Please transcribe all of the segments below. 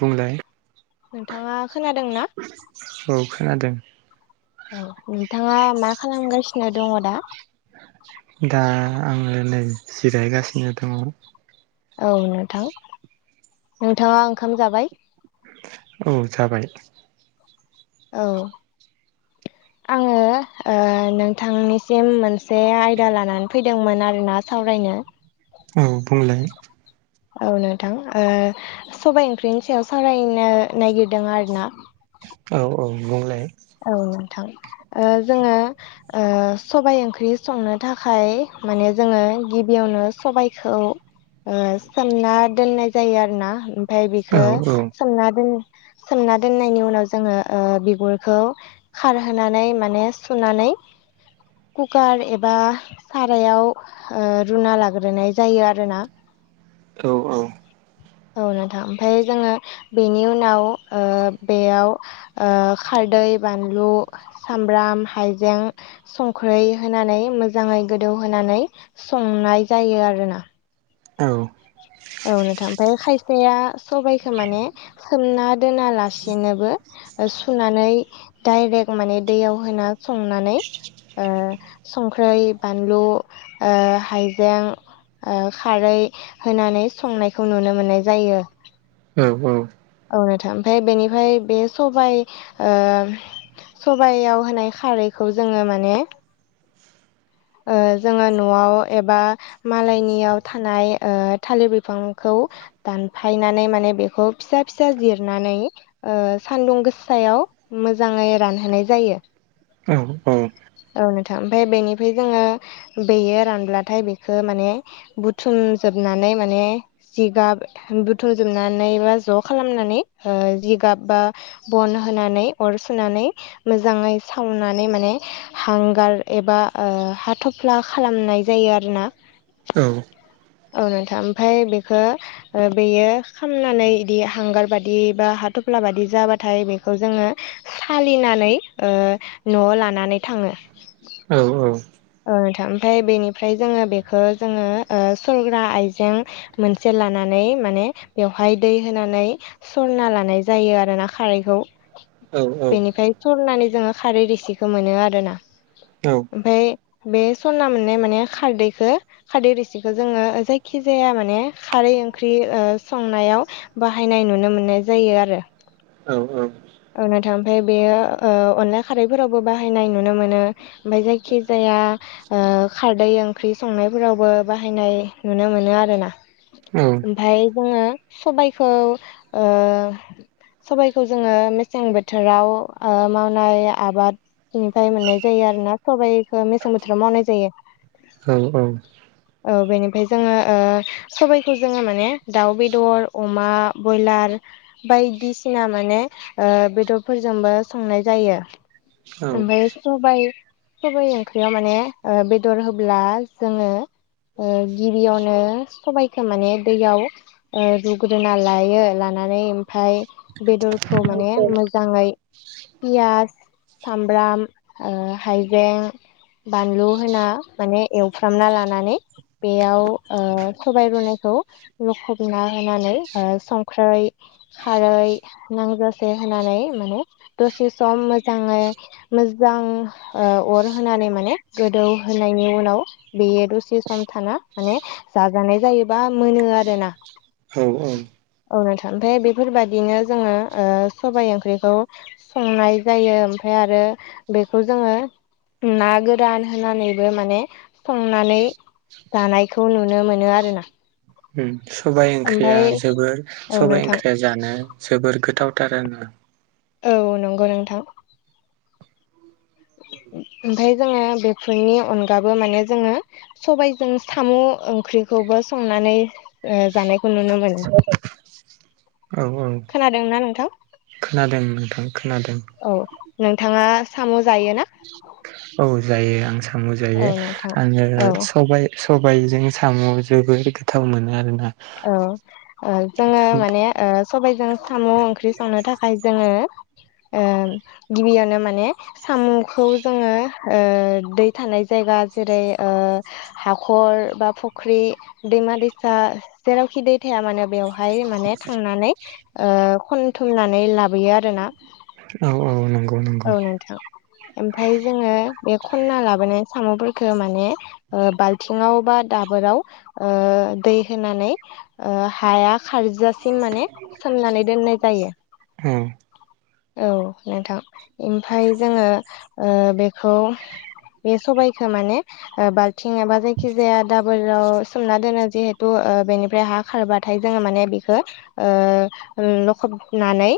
बुंलाय? नोंथाङा खोनादोंना? औ खोनादों। औ नोंथाङा मा खालामगासिनो दङ दा? दा आङो नै जिरायगासिनो दङ। औ नोंथां नोंथाङा ओंखाम जाबाय? औ जाबाय। औ आङो नोंथांनिसिम मोनसे आयदा लानानै फैदोंमोन आरोना सावरायनो। औ बुंलाय। औ नोंथां ओ सबाय ओंख्रिनि सायाव सावरायनो नागिरदों आरोना। औ औ बुंलाय। औ नोंथां ओ जोङो ओ सबाय ओंख्रि संनो थाखाय माने जोङो गिबियावनो सबाइखौ ओ सोमना दोननाय जायो आरो ना। ओमफाय औ बेखौ औ सोमना दोन सोमना दोननायनि उनाव जोङो ओ बिगुर खौ खारहोनानै माने सुनानै कुकार एबा सारायाव रुना लाग्रोनाय जायो आरोना। औ औ औ नोंथां ओमफ्राय जोङो बेनि उनाव ओ बेयाव ओ खारदै बानलु सामब्राम हाइजें संख्रै होनानै मोजाङै गोदौहोनानै संनाय जायो आरोना। औ औ नोंथां ओमफ्राय खायसेया सबाइखौ माने सोमना दोनालासिनोबो सुनानै डाइरेक्ट माने दैयाव होना संनानै ओ संख्रै बानलु ओ हाइजें ओ खारै होनानै संनायखौ नुनो मोननाय जायो। औ औ औ नोंथां ओमफ्राय बेनिफ्राय बे सबाय सबयाव होनाय खारैखौ जोङो माने ओ जोङो न'आव एबा मालायनियाव थानाय ओ थालिर बिफांखौ दानफायनानै माने बेखौ फिसा फिसा जिरनानै ओ सान्दुं गोसायाव मोजाङै रानहोनाय जायो। औ औ नोंथां ओमफ्राय बेनिफ्राय जोङो बेयो रानब्लाथाय बेखौ माने बुथुमजोबनानै माने जिगाब बुथुमजोबनानै बा ज' खालामनानै जिगाब बा बन होनानै अर सुनानै मोजाङै सावनानै माने हांगार एबा ओ हाथफ्ला खालामनाय जायो आरोना। औ औ नोंथां ओमफ्राय बेखो बेयो खामनानै बिदि हांगार बादि बा हाथफ्ला बादि जाबाथाय बेखौ जोङो सालिनानै न'आव लानानै थाङो औ औ औ नोंथां ओमफ्राय बेनिफ्राय जोङो बेखो जोङो ओ सरग्रा आइजें मोनसे लानानै माने बेवहाय दै होनानै सरना लानाय जायो आरो ना खारैखौ औ बेनिफ्राय सरनानै जोङो खारै रिसिखौ मोनो आरो ना। औ ओमफाय बे सरना मोननाय माने खारदैखो खारदै रिसिखौ जोङो जायखि जाया माने खारै ओंख्रि संनायाव बाहायनाय नुनो मोननाय जायो आरो। औ औ औ नोंथां ओमफ्राय बेयो अनला खारैफोरावबो बाहायनाय नुनो मोनो ओमफाय जायखि जाया ओ खारदै ओंख्रि संनायफोरावबो बाहायनाय नुनो मोनो आरो ना। औ ओमफाय जोङो सबायखौ ओ सबाइखौ जोङो मेसें बोथोराव मावनाय आबाद बिनिफ्राय मोननाय जायो आरो ना सबाइखौ मेसें बोथोराव मावनाय जायो। उम औ बेनिफ्राय जोङो ओ सबाइखौ जोङो माने दाउ बेदर मा बयलार बायदिसिना माने बेदरफोरजोंबो संनाय जायो। ओमफाय सबाय सबाया ओंख्रियाव माने बेदर होब्ला जोङो ओ गिबियावनो सबाइखौ माने दैयाव रुग्रोना लायो लानानै ओमफाय बेदरखौ माने मो मोजाङै पियास सामब्राम हाइजें बानलु होना माने एवफ्रामना लानानै बेयाव ओ सबाय रुनायखौ लुखबना होनानै संख्रै खारै नांजासे सेहोनानै माने दसे माने मोजाङै मोजां अर होनानै माने गोदौ होनायनि उनाव बेयो दसे सम थाना माने जाजानाय जायोबा मोनो आरो ना औ औ औ नोंथा ओमफाय बेफोरबायदिनो जोङो ओ सबाइ ओंख्रिखौ संनाय जायो ओमफाय आरो बेखौ जोङो ना गोरान होनानैबो माने संनानै दानायखौ नुनो मोनो आरो ना ओम सबाइ ओंख्रिया जोबोर औ सबाइ नोंथां ओंख्रिया जानो जोबोर गोथावथार आरो ना। औ नंगौ नोंथां ओमफाय जोङो बेफोरनि अनगाबो माने जोङो सबायजों साम' ओंख्रिखौबो संनानै ओ जानाय क नुनो मोनो औ औ खोनादोंना नोंथां? खोनादों नोंथां खोनादों औ नोंथाङा साम' जायो ना? औ जायो आं साम' औ जायो नोंथां आङो औ सबाय सबायजों साम' जोबोर गोथाव मोनो आरोना। औ ओ जोङो माने ओ सबायजों साम' ओंख्रि संनो थाखाय जोङो ओ गिबियावनो माने साम'खौ जोङो ओ दै थानाय जायगा जेरै ओ हाखर बा फुख्रि दैमा दैसा जेरावखि दै थाया मानो बेवहाय माने थांनानै ओ खनथुमनानै लाबोयो आरोना औ औ नंगौ नंगौ औ नोंथां ओमफाय जोङो बे खनना लाबोनाय साम'फोरखौ माने ओ बाल्थिंवा बा दाबोराव ओ दै होनानै ओ हाया खारजासिम माने सोमनानै दोननाय जायो। औ औ नोंथां ओमफाय जोङो ओ बेखौ बे सबायखो माने ओ बाल थिं एबा जायखिजाया दाबोराव सोमना दोनो जिहेतु ओ बेनि फ्राय हा खारबाथाय जोङो माने बिखो ओ ओ लखबनानै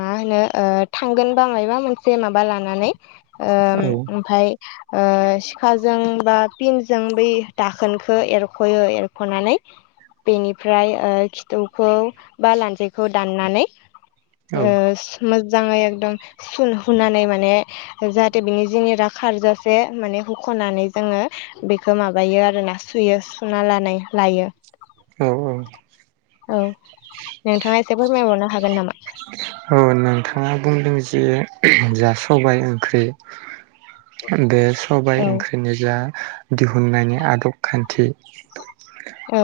मा होनो ओ थांगोनबा मायबा मोनसे माबा लानानै ओ औ ओमफाय ओ सिखाजों बा पिनजों बै दाखोनखौ एरख'यो एरख'नानै बेनिफ्राय ओ खिथुखौ बा लान्जैखौ दाननानै औ ओ सो मोजाङै एग दम सुन हुनानै माने जाहाथे बिनि जिनि रा खारजासे माने होख'नानै जोङो बेखौ माबायो आरो ना सुयो सुना लानाय लायो। औ औ नोंथाङा एसे फोरमायबावनो हागोन नामा? औ नोंथाङा बुंदों जे जा सबाय ओंख्रि दे सबाय औ ओंख्रि निजा दिहुननायनि आदब खान्थि औ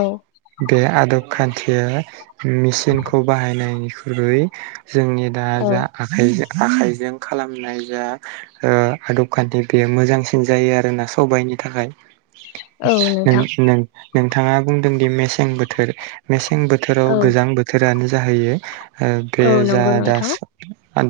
बे आदब खान्थिया मिसिनखौ बाहायनायनिख्रुय जोंनि दा औ जा आखाइजों आखाइजों खालामनाय जा ओ आदबखान्थि बेयो मोजांसिन जायो आरोना सबायनि थाखाय औ नों नोंथां नों नोंथाङा बुंदों दि मेसें बोथोर मेसें बोथोराव औ गोजां बोथोरानो जाहैयो ओ बे औ जा नंगौ दा नोंथां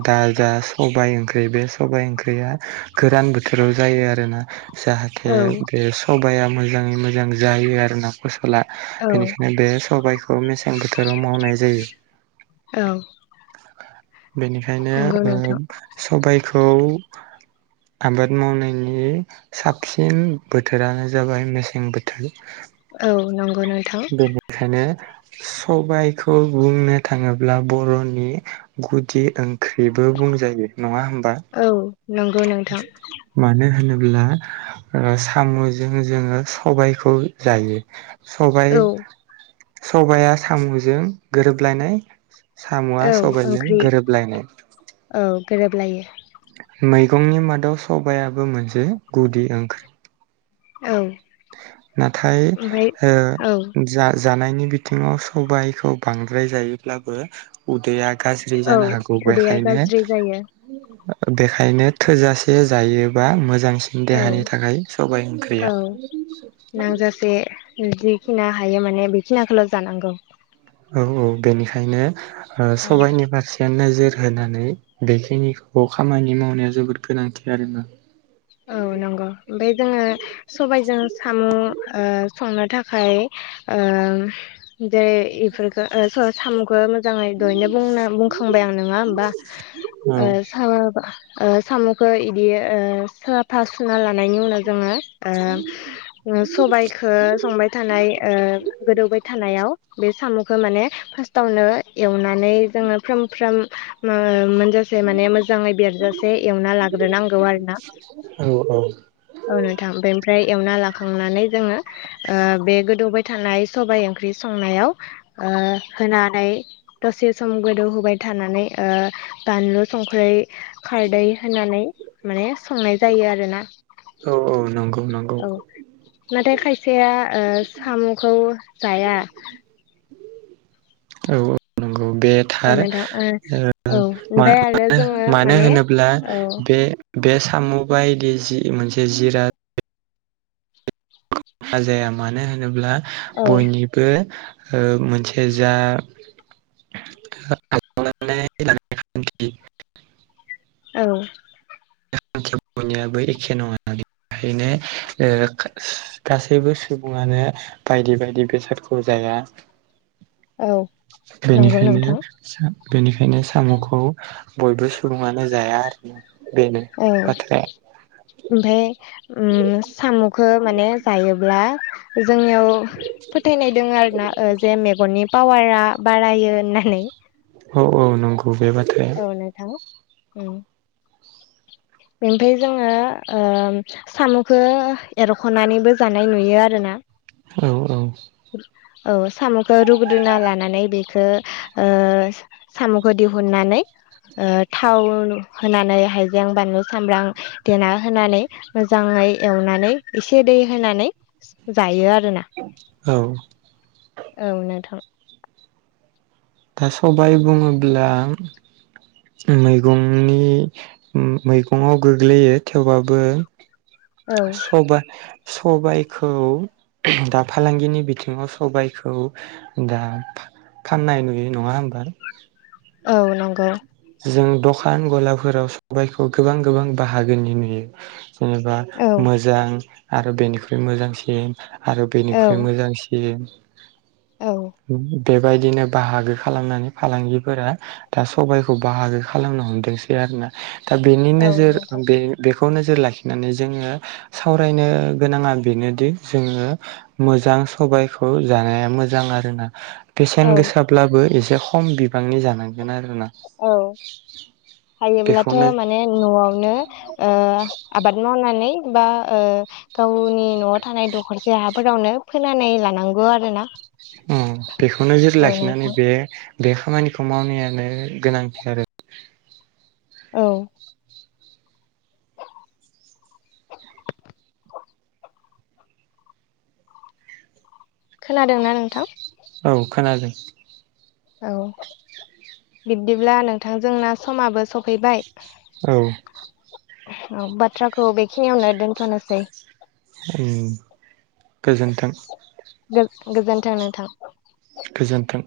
दा जा सबाय ओंख्रि बे सबाइ ओंख्रिया गोरान बोथोराव जायो आरोना जाहाथे औ बे सबाया मोजाङै मोजां जायो आरो ना फसला औ बेनिखायनो बे सबाइखौ मेसें बोथोराव मावनाय जायो। औ बेनिखायनो नंगौ ओ नोंथां सबायखौ आबाद मावनायनि साबसिन बोथोरानो जाबाय मेसें बोथोर। औ नंगौ नोंथां बेखायनो सबायखौ बुंनो थाङोब्ला बर'नि नि गुदि ओं ख्रैबो बुंजायो नङा होमबा औ नंगौ नोंथां मानो होनोब्ला साम'जों जोङो सबायखौ जायो। सबाय औ सबाया साम'जों गोरोबलायनाय साम'आ औ सबायजों ओंख्रि गोरोबलायनाय औ गोरोबलायो मैगंनि मादाव सबायाबो मोनसे गुदि ओंख्रि औ नाथाय ओमफ्राय ओ औ जा जानायनि बिथिङाव सबायखौ बांद्राय जायोब्लाबो उदैया गाज्रि औ जानो हागौ उदैया बेखायनो गाज्रि जायो बेखायनो थोजासे जायोबा मोजांसिन औ देहानि थाखाय सबाय औ ओंख्रिया नांजासे जिखिना हायो माने बेखिनिखौल' जानांगौ। औ औ बेनिखायनो औ सबाइनि फारसे बे नोजोर होनानै बेखिनिखौ खामानि मावनाया जोबोद गोनांथि आरोना। औ नंगौ ओमफ्राय जोङो सबायजों साम' संनो थाखाय ओ दे इफोर खो सामुखौ मोजाङै दहैनो बुंखांबाय आं नोङा होमबा औ ओ साबाबा ओ साम'खौ इदि साफा सुना लानायनि उनाव जोङो ओ सबायखो संबाय थानाय गोदौबाय थानायाव बे साम'खौ माने फार्स्टावनो एवनानै जोङो फ्रोम फ्राम मोनजासे माने मोजाङै बेरजासे एवना लाग्रोनांगौ आरो ना औ औ औ नोंथां बेनिफ्राय एवना लाखांनानै जोङो बे गोदौबाय थानाय सबाय ओंख्रि संनायाव ओ होनानै दसे सम गोदौहोबाय थानानै ओ बानलु संख्रै खारदै होनानै माने संनाय जायो आरोना औ औ नंगौ नंगौ औ नाथाय खायसेया ओ साम'खौ जाया औ औ नंगौ बे थार औ नोंथां ओ औ ओमफ्राय आरो जोङो मानो माने होनोब्ला औ बे बे साम' बायदि जि मोनसे जिरात हाजाया मानो होनोब्ला औ बयनि बो मोनसे जा [unintelligible] औ [unintelligible] बयनियाबो एखे नङा बेखायनो ओ गासैबो सुबुङानो बायदि बायदि बेसादखौ जाया औ नंगौ बेनिखायनो नोंथां बेनिखायनो साम'खौ बयबो सुबुङानो जाया आरो ना। औ। ओमफाय ओम सामुखो माने जायोब्ला जोंनियाव फोथायनाय दोङो आरोना ओ जे मेगननि पावारा बारायो होननानै। अ अ नंग गौ बे बाथ्राया। औ नोंथां ओम बेनिफाय जोङो ओम सामुखो एरख'नानैबो जानाय नुयो आरो ना। औ औ। औ सामुखो रुग्रोना लानानै बेखो ओ सामुखो दिहुननानै ओ थाव होनानै हायजें बानलु सामब्राम देना होनानै मोजाङै एवनानै एसे दै होनानै जायो आरोना। औ। औ नोंथां। दा सबाय बुङोब्ला मैगंनि मैगङाव गोग्लैयो थेवबाबो औ सबा सबायखौ दा फालांगिनि बिथिङाव सबायखौ दा फाननाय नुयो नङा होमबा? औ नंगौ। जों दखान गलाफोराव सबायखौ गोबां गोबां बाहागोनि नुयो जेनेबा औ मोजां आरो बेनिख्रुइ मोजांसिन। आरो बेनिख्रुइ औ मोजांसिन। औ बेबायदिनो बाहागो खालामनानै फालांगिफोरा दा सबायख खौ बाहागो खालामनो हमदोंसै आरोना दा बेनि औ नोजोर नोंथां बे बेखौ नोजोर लाखिनानै जोङो सावरायनो गोनाङा बेनोदि जोङो मोजां सबायखौ जानाया मोजां आरोना। औ बेेसेन गोसाब्लाबो एसे खम बिबांनि जानांगोन आरोना। औ हायोब्लाथ' बेखौनो मा ने न'आवनो ओ आबाद मावनानै बा ओ गावनि न'आव थानाय दखरसे हाफोरावनो फोनानै लानांगौ आरो ना। ओम बेखौ नोजोर लाखिनानै बे बे खामानिखौ मावनायानो गोनांथि आरो। औ। खोनादोंना नोंथां? औ खोनादों। औ बिबदिब्ला नोंथां जोंना समाबो सफैबाय। औ। औ बाथ्राखौ बेखिनियावनो दोनथ'नोसै। ओम गोजोन्थों। गो-गोजोन्थों नोंथां। गोजोन्थों।